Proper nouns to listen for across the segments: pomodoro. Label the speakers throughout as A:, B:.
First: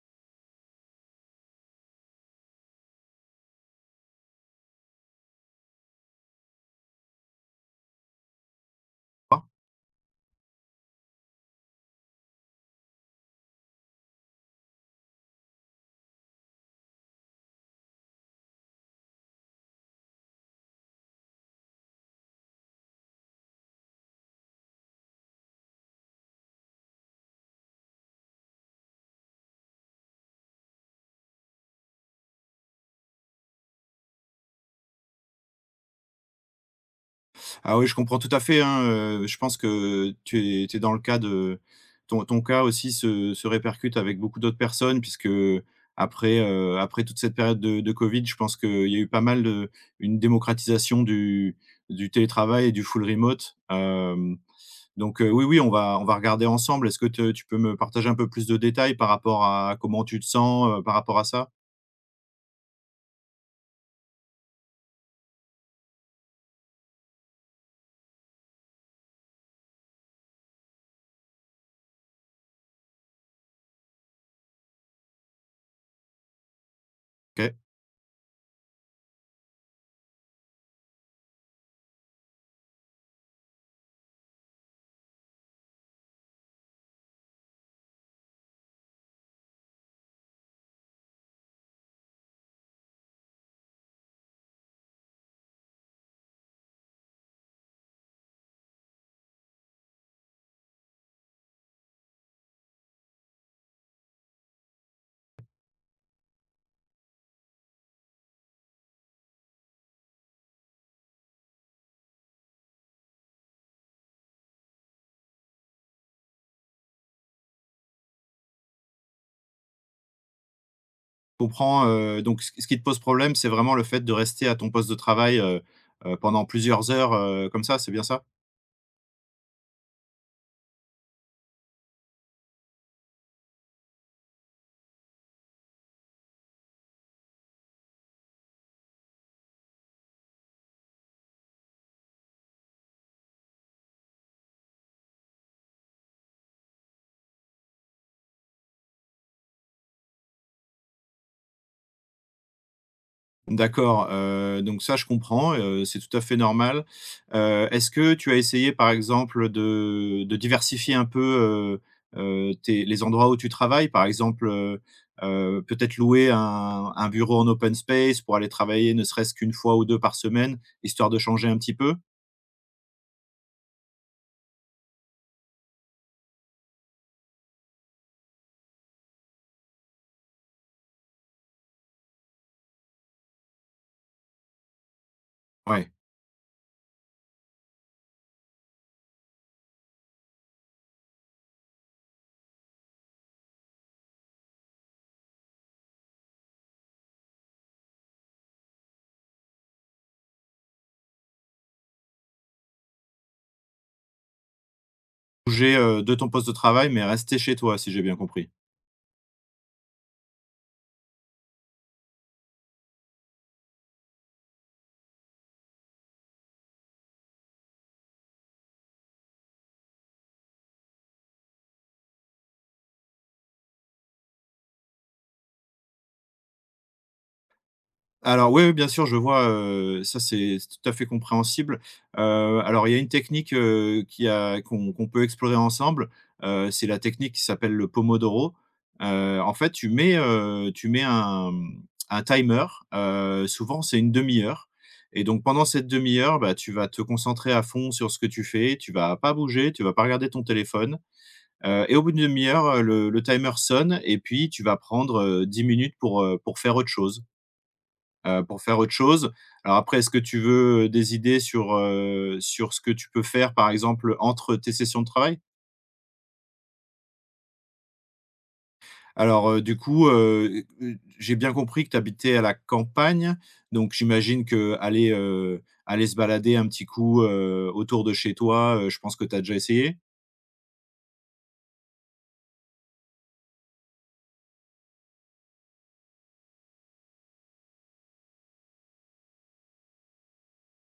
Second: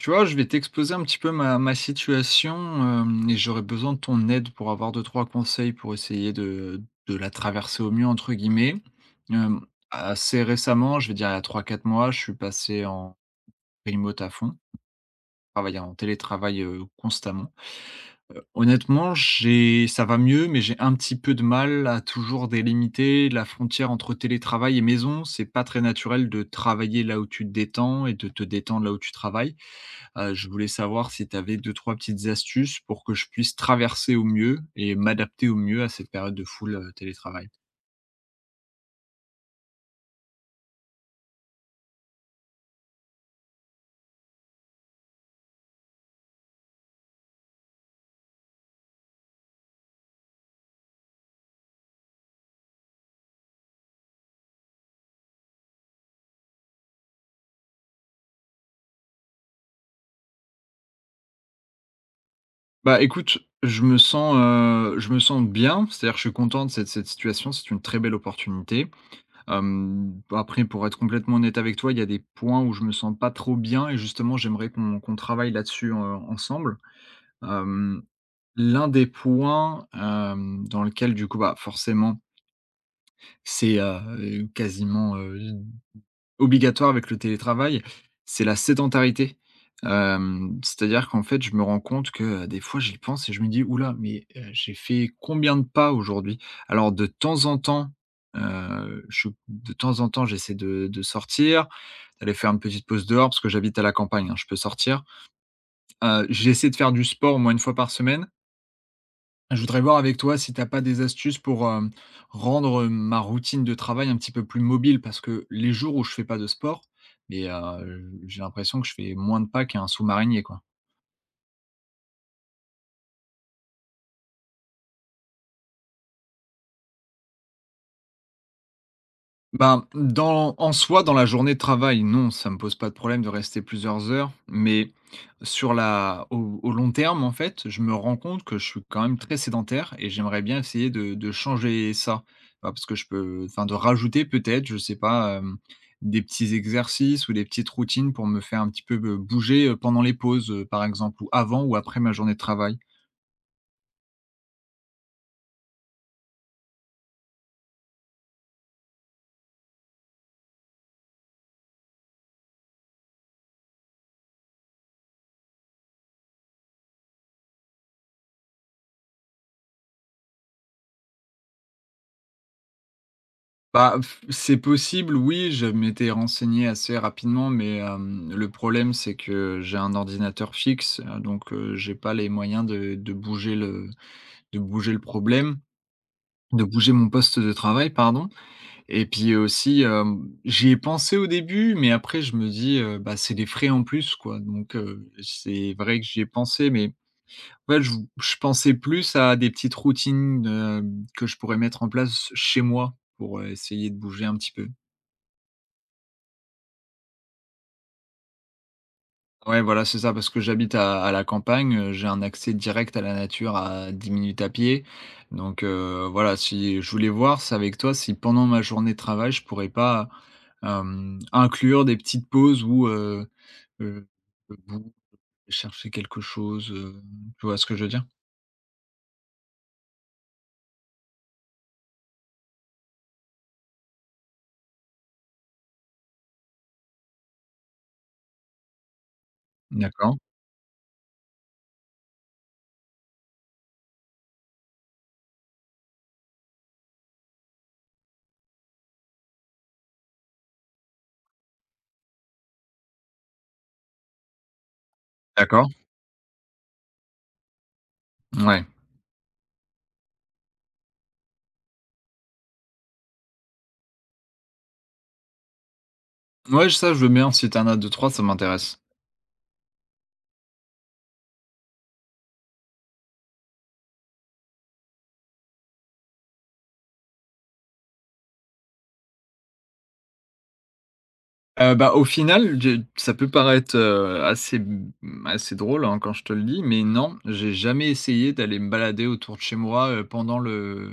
A: Tu vois, je vais t'exposer un petit peu ma situation et j'aurais besoin de ton aide pour avoir deux, trois conseils pour essayer de la traverser au mieux, entre guillemets. Euh, assez récemment, je vais dire il y a trois quatre mois, je suis passé en remote à fond, travailler en télétravail constamment. Honnêtement, ça va mieux, mais j'ai un petit peu de mal à toujours délimiter la frontière entre télétravail et maison. C'est pas très naturel de travailler là où tu te détends et de te détendre là où tu travailles. Je voulais savoir si tu avais 2-3 petites astuces pour que je puisse traverser au mieux et m'adapter au mieux à cette période de full, télétravail.
B: Ah oui, je comprends tout à fait, hein, je pense que tu es dans le cas de ton cas aussi se répercute avec beaucoup d'autres personnes puisque après toute cette période de covid, je pense qu'il y a eu pas mal de une démocratisation du télétravail et du full remote, donc oui, oui, on va regarder ensemble. Est-ce que te tu peux me partager un peu plus de détails par rapport à comment tu te sens, par rapport à ça?
A: Bah, écoute, je me sens bien, c'est-à-dire que je suis content de cette situation, c'est une très belle opportunité. Hem, après pour être complètement honnête avec toi, il y a des points où je me sens pas trop bien et justement j'aimerais qu'on travaille là-dessus, ensemble.
B: OK.
A: Hem, l'un des points, hem, dans lequel du coup, bah, forcément c'est, quasiment, euh, obligatoire avec le télétravail, c'est la sédentarité. Hem, c'est-à-dire qu'en fait, je me rends compte que, des fois, j'y pense et je me dis : « Oula mais, j'ai fait combien de pas aujourd'hui ? » Alors de temps en temps, je de temps en temps, j'essaie de sortir, d'aller faire une petite pause dehors parce que j'habite à la campagne, hein, je peux sortir. J'essaie de faire du sport au moins une fois par semaine. Je voudrais voir avec toi si tu as pas des astuces pour, hem, rendre, ma routine de travail un petit peu plus mobile parce que les jours où je fais pas de sport, mais j'ai l'impression que je fais moins de pas qu'un sous-marinier, quoi.
B: Comprends, donc ce qui te pose problème, c'est vraiment le fait de rester à ton poste de travail, pendant plusieurs heures, comme ça, c'est bien ça?
A: Ben, dans en soi, dans la journée de travail, non, ça me pose pas de problème de rester plusieurs heures, mais sur la au long terme, en fait, je me rends compte que je suis quand même très sédentaire et j'aimerais bien essayer de changer ça. Bah, parce que je peux enfin de rajouter peut-être, je sais pas, hem, des petits exercices ou des petites routines pour me faire un petit peu, bouger, pendant les pauses, par exemple, ou avant ou après ma journée de travail.
B: D'accord, donc ça je comprends, c'est tout à fait normal. Est-ce que tu as essayé par exemple de diversifier un peu, tes les endroits où tu travailles? Par exemple, peut-être louer un bureau en open space pour aller travailler ne serait-ce qu'une fois ou 2 par semaine, histoire de changer un petit peu?
A: Bah, f C'est possible, oui, je m'étais renseigné assez rapidement, mais hem, le problème, c'est que j'ai un ordinateur fixe, donc j'ai pas les moyens de bouger le problème,
B: Ouais.
A: de bouger mon poste de travail, pardon, et puis aussi, hem, j'y ai pensé au début, mais après je me dis, Bah, c'est des frais en plus, quoi », donc c'est vrai que j'y ai pensé, mais en fait, je pensais plus à des petites routines, hem, que je pourrais mettre en place chez moi pour, essayer de bouger un petit peu.
B: Bouger, de ton poste de travail, mais rester chez toi, si j'ai bien compris.
A: Ouais, voilà, c'est ça, parce que j'habite à la campagne, j'ai un accès direct à la nature à 10 minutes à pied. Donc, voilà, si je voulais voir c'est avec toi, si pendant ma journée de travail, je pourrais pas, hem, inclure des petites pauses où, heu, debout, chercher quelque chose, tu vois ce que je veux dire?
B: Alors oui, oui, bien sûr, je vois, ça c'est tout à fait compréhensible. Alors il y a une technique, qui a qu'on peut explorer ensemble, c'est la technique qui s'appelle le pomodoro. En fait,
A: D'accord,
B: tu mets un, mmh, un timer, souvent c'est une demi heure et donc pendant cette demi heure, bah, tu vas te concentrer à fond sur ce que tu fais, tu vas pas bouger, tu vas pas regarder ton téléphone, et au bout d'une demi heure, le timer sonne et puis tu vas prendre, 10
A: d'accord.
B: minutes pour, pour
A: Ouais.
B: faire autre chose. Alors après, est-ce que tu veux, des idées sur, sur ce que tu peux faire, par exemple, entre tes sessions de travail?
A: Ouais, ça, je veux bien, si t'en as deux trois, ça m'intéresse.
B: Alors, j'ai bien compris que tu habitais à la campagne, donc j'imagine qu'aller, aller se balader un petit coup, autour de chez toi, je pense que tu as déjà essayé?
A: Bah, au final, je ça peut paraître, assez assez drôle, hein, quand je te le dis, mais non, j'ai jamais essayé d'aller me balader autour de chez moi, pendant le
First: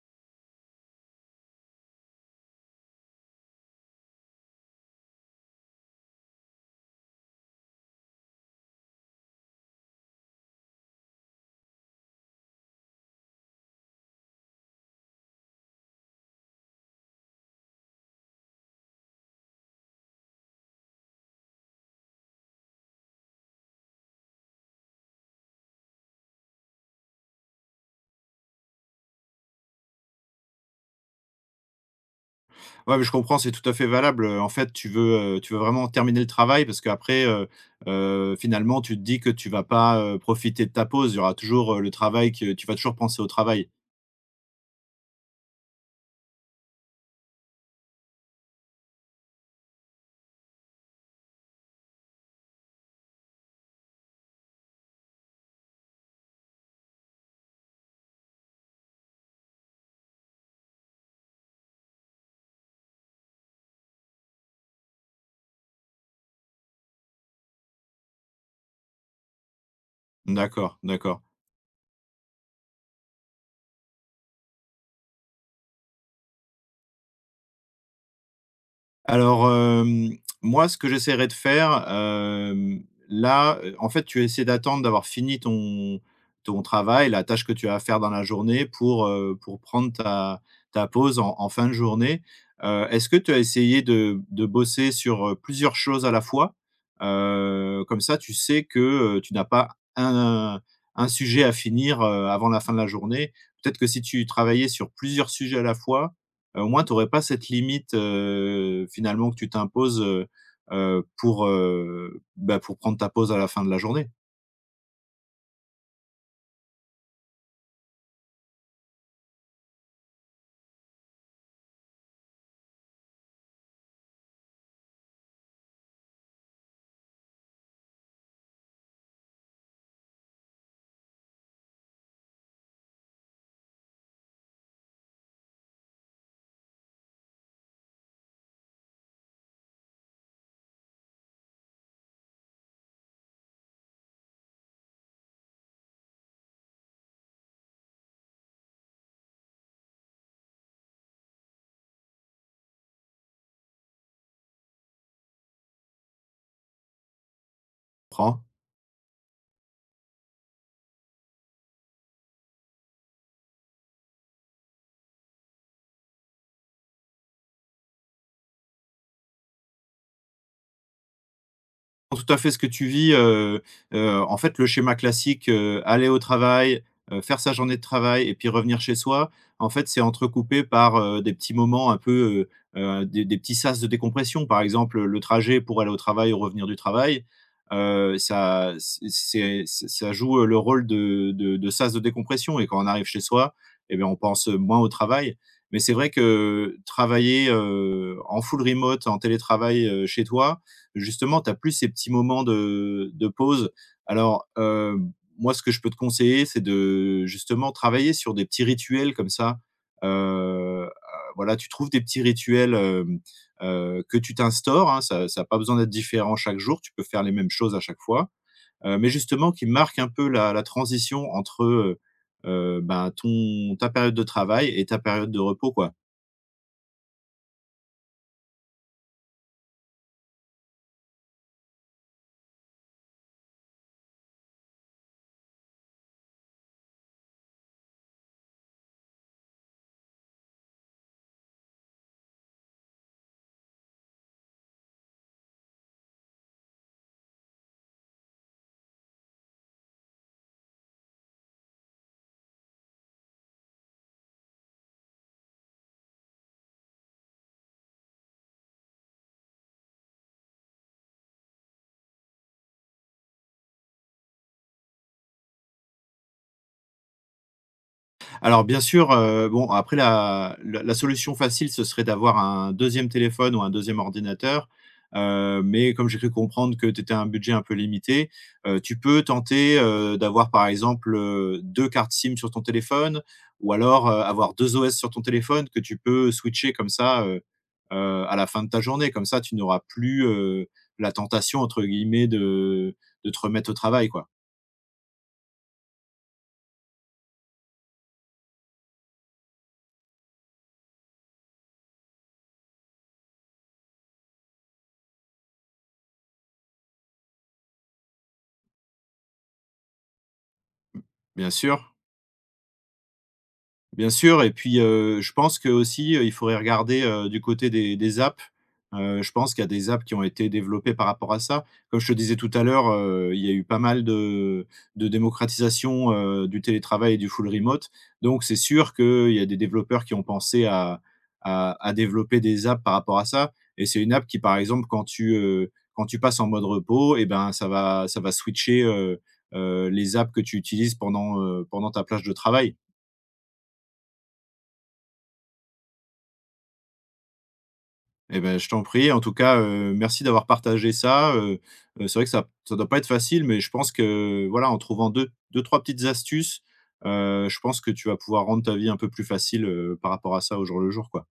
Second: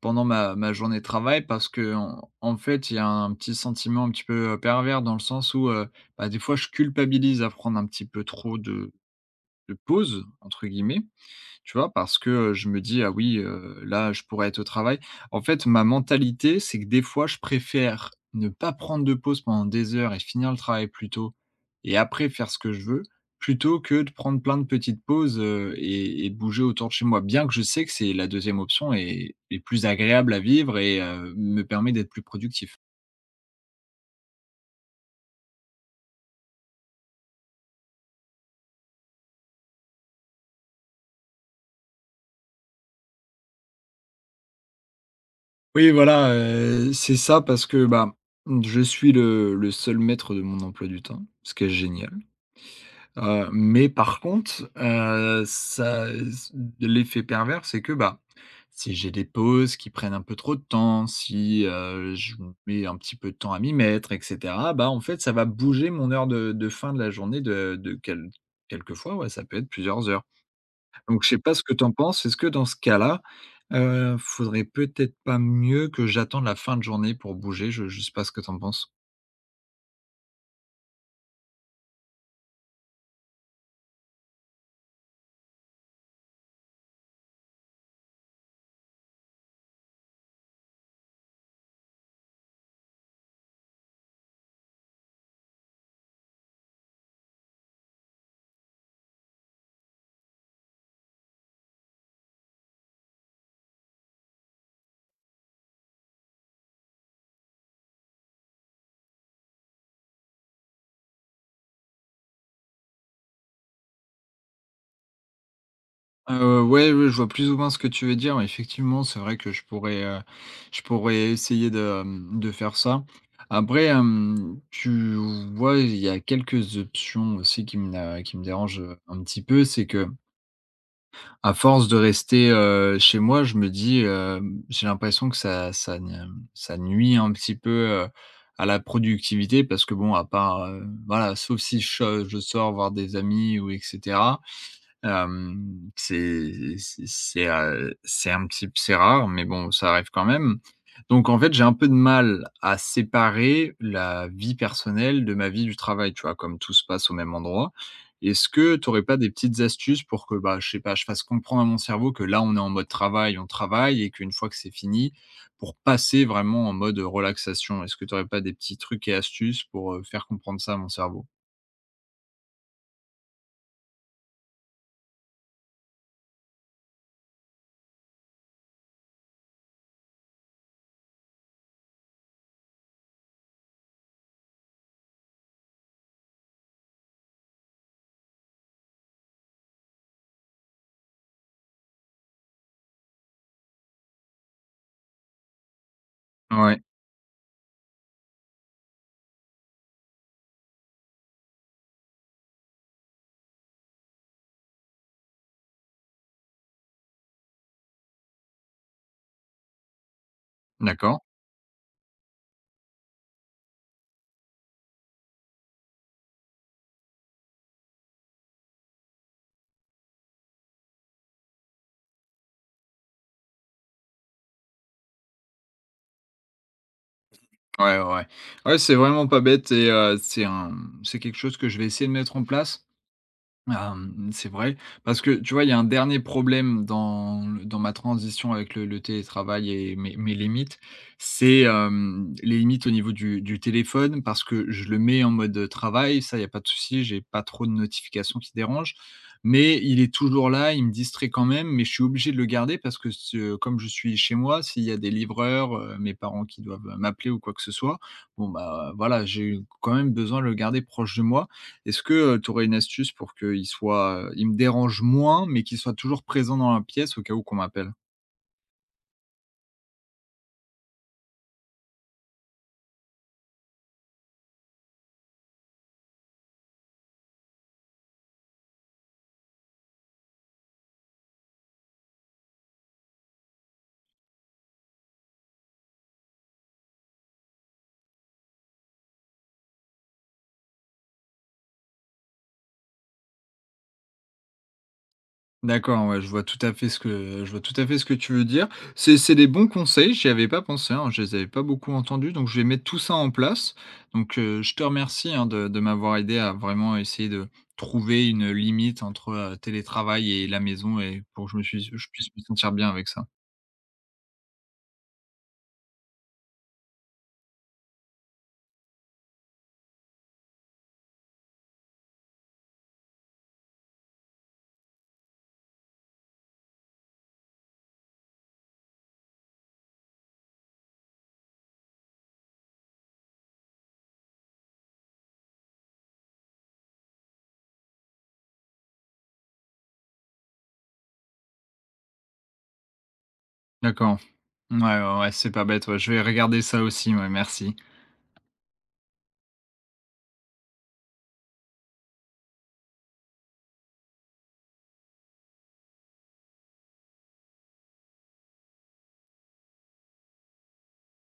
A: pendant ma journée de travail parce que en fait, il y a un petit sentiment un petit peu, pervers dans le sens où, bah, des fois, je culpabilise à prendre un petit peu trop de « pause » entre guillemets. Tu vois? Parce que, je me dis : « Ah oui, là, je pourrais être au travail ». En fait, ma mentalité, c'est que des fois, je préfère ne pas prendre de pause pendant des heures et finir le travail plus tôt et après faire ce que je veux, plutôt que de prendre plein de petites pauses, et de bouger autour de chez moi. Bien que je sais que c'est la deuxième option et est plus agréable à vivre et me permet d'être plus productif.
B: Ouais, mais je comprends, c'est tout à fait valable, en fait, tu veux vraiment terminer le travail parce qu'après, finalement, tu te dis que tu vas pas, profiter de ta pause. Il y aura toujours, le travail que tu vas toujours penser au travail.
A: Oui, voilà, c'est ça parce que, bah, je suis le seul maître de mon emploi du temps, ce qui est génial. Mais par contre, ça l'effet pervers, c'est que, bah, si j'ai des pauses qui prennent un peu trop de temps, si, je mets un petit peu de temps à m'y mettre et cetera, bah, en fait, ça va bouger mon heure de fin de la journée de quel quelquefois, ouais, ça peut être plusieurs heures.
B: D'accord, d'accord.
A: Donc je sais pas ce que tu en penses? Est-ce que dans ce cas-là, faudrait peut-être pas mieux que j'attende la fin de journée pour bouger? Je sais pas ce que tu en penses?
B: Alors, moi, ce que j'essaierai de faire, là, en fait, tu essaies d'attendre d'avoir fini ton travail, la tâche que tu as à faire dans la journée pour prendre ta pause en fin de journée. Est-ce que tu as essayé de bosser sur, plusieurs choses à la fois? Comme ça, tu sais que, tu n'as pas un sujet à finir, avant la fin de la journée. Peut-être que si tu travaillais sur plusieurs sujets à la fois, au moins, tu aurais pas cette limite, finalement que tu t'imposes, pour, bah, pour prendre ta pause à la fin de la journée.
A: Ouais, ouais, je vois plus ou moins ce que tu veux dire. Effectivement, c'est vrai que je pourrais essayer de, mmh, de faire ça. Après, hem, tu vois, il y a quelques options aussi qui me dérangent, un petit peu. C'est que à force de rester, chez moi, je me dis, hem, j'ai l'impression que ça ça ne ça nuit un petit peu, heu, à la productivité parce que bon, à part, voilà, sauf si je sors voir des amis ou et cetera, hem, c'est un petit c'est rare, mais bon, ça arrive quand même. Donc en fait, j'ai un peu de mal à séparer la vie personnelle de ma vie du travail, tu vois? Comme tout se passe au même endroit.
B: Prends
A: Est-ce que tu n'aurais pas des petites astuces pour que, bah, je sais pas, je fasse comprendre à mon cerveau que là, on est en mode travail, on travaille et qu'une fois que c'est fini, pour passer vraiment en mode relaxation? Est-ce que tu n'aurais pas des petits trucs et astuces pour, faire comprendre ça à mon cerveau?
B: tout à fait ce que tu vis, en fait, le schéma classique, aller au travail, faire sa journée de travail et puis revenir chez soi, en fait, c'est entrecoupé par, des petits moments un peu, des petits sas de décompression. Par exemple, le trajet pour aller au travail ou revenir du travail, ça c'est ça joue, le rôle de sas de décompression et quand on arrive chez soi et bien, on pense, moins au travail. Mais c'est vrai que
A: Ouais,
B: travailler, en full remote, en télétravail, chez toi, justement, tu as plus ces petits moments de pause. Alors, moi, ce que je peux te conseiller, c'est de justement travailler sur des petits rituels comme ça. Heu,
A: d'accord.
B: voilà, tu trouves des petits rituels, que tu t'instaures, hein, ça n'a pas besoin d'être différent chaque jour, tu peux faire les mêmes choses à chaque fois, mais justement qui marquent un peu la transition entre, ben, ton ta période de travail et ta période de repos, quoi.
A: Ouais, ouais, ouais. Ouais, c'est vraiment pas bête et c'est un c'est quelque chose que je vais essayer de mettre en place. Ah, mmh, c'est vrai. Parce que, tu vois, il y a un dernier problème dans le dans ma transition avec le télétravail et mes limites. C'est, hem, les limites au niveau du téléphone parce que je le mets en mode travail, ça, il y a pas de souci, j'ai pas trop de notifications qui dérangent. Mais il est toujours là, il me distrait quand même, mais je suis obligé de le garder parce que ce comme je suis chez moi, s'il y a des livreurs, mes parents qui doivent m'appeler ou quoi que ce soit, bon, bah, voilà, j'ai quand même besoin de le garder proche de moi. Est-ce que tu aurais une astuce pour qu'il soit, il me dérange moins, mais qu'il soit toujours présent dans la pièce au cas où qu'on m'appelle?
B: Alors bien sûr, bon après la solution facile, ce serait d'avoir un deuxième téléphone ou un deuxième ordinateur, mais comme j'ai cru comprendre que tu étais un budget un peu limité, tu peux tenter, d'avoir par exemple, 2 cartes SIM sur ton téléphone ou alors, avoir 2 OS sur ton téléphone que tu peux switcher comme ça, à la fin de ta journée. Comme ça, tu n'auras plus, la tentation entre guillemets de te remettre au travail quoi.
A: D'accord, ouais, je vois tout à fait ce que tu veux dire. C'est des bons conseils, j'y avais pas pensé, hein, je les avais pas beaucoup entendus, donc je vais mettre tout ça en place. Donc, je te remercie, hein, de m'avoir aidé à vraiment essayer de trouver une limite entre, télétravail et la maison et pour
B: Bien
A: que
B: sûr,
A: je puisse me sentir bien avec ça.
B: bien sûr et puis, je pense qu'aussi, il faudrait regarder, du côté des apps. Je pense qu'il y a des apps qui ont été développées par rapport à ça. Comme je te disais tout à l'heure, il y a eu pas mal de démocratisation, du télétravail et du full remote. Donc c'est sûr qu'il y a des développeurs qui ont pensé à développer des apps par rapport à ça et c'est une app qui, par exemple, quand quand tu passes en mode repos et ben, ça va switcher, les apps que tu utilises pendant, pendant ta plage de travail.
A: D'accord. Ouais, ouais, ouais, c'est pas bête, ouais, je vais regarder ça aussi, ouais, merci.
B: Eh ben, je t'en prie. En tout cas, merci d'avoir partagé ça, c'est vrai que ça doit pas être facile, mais je pense que, voilà, en trouvant deux, deux, trois petites astuces, je pense que tu vas pouvoir rendre ta vie un peu plus facile, par rapport à ça au jour le jour, quoi.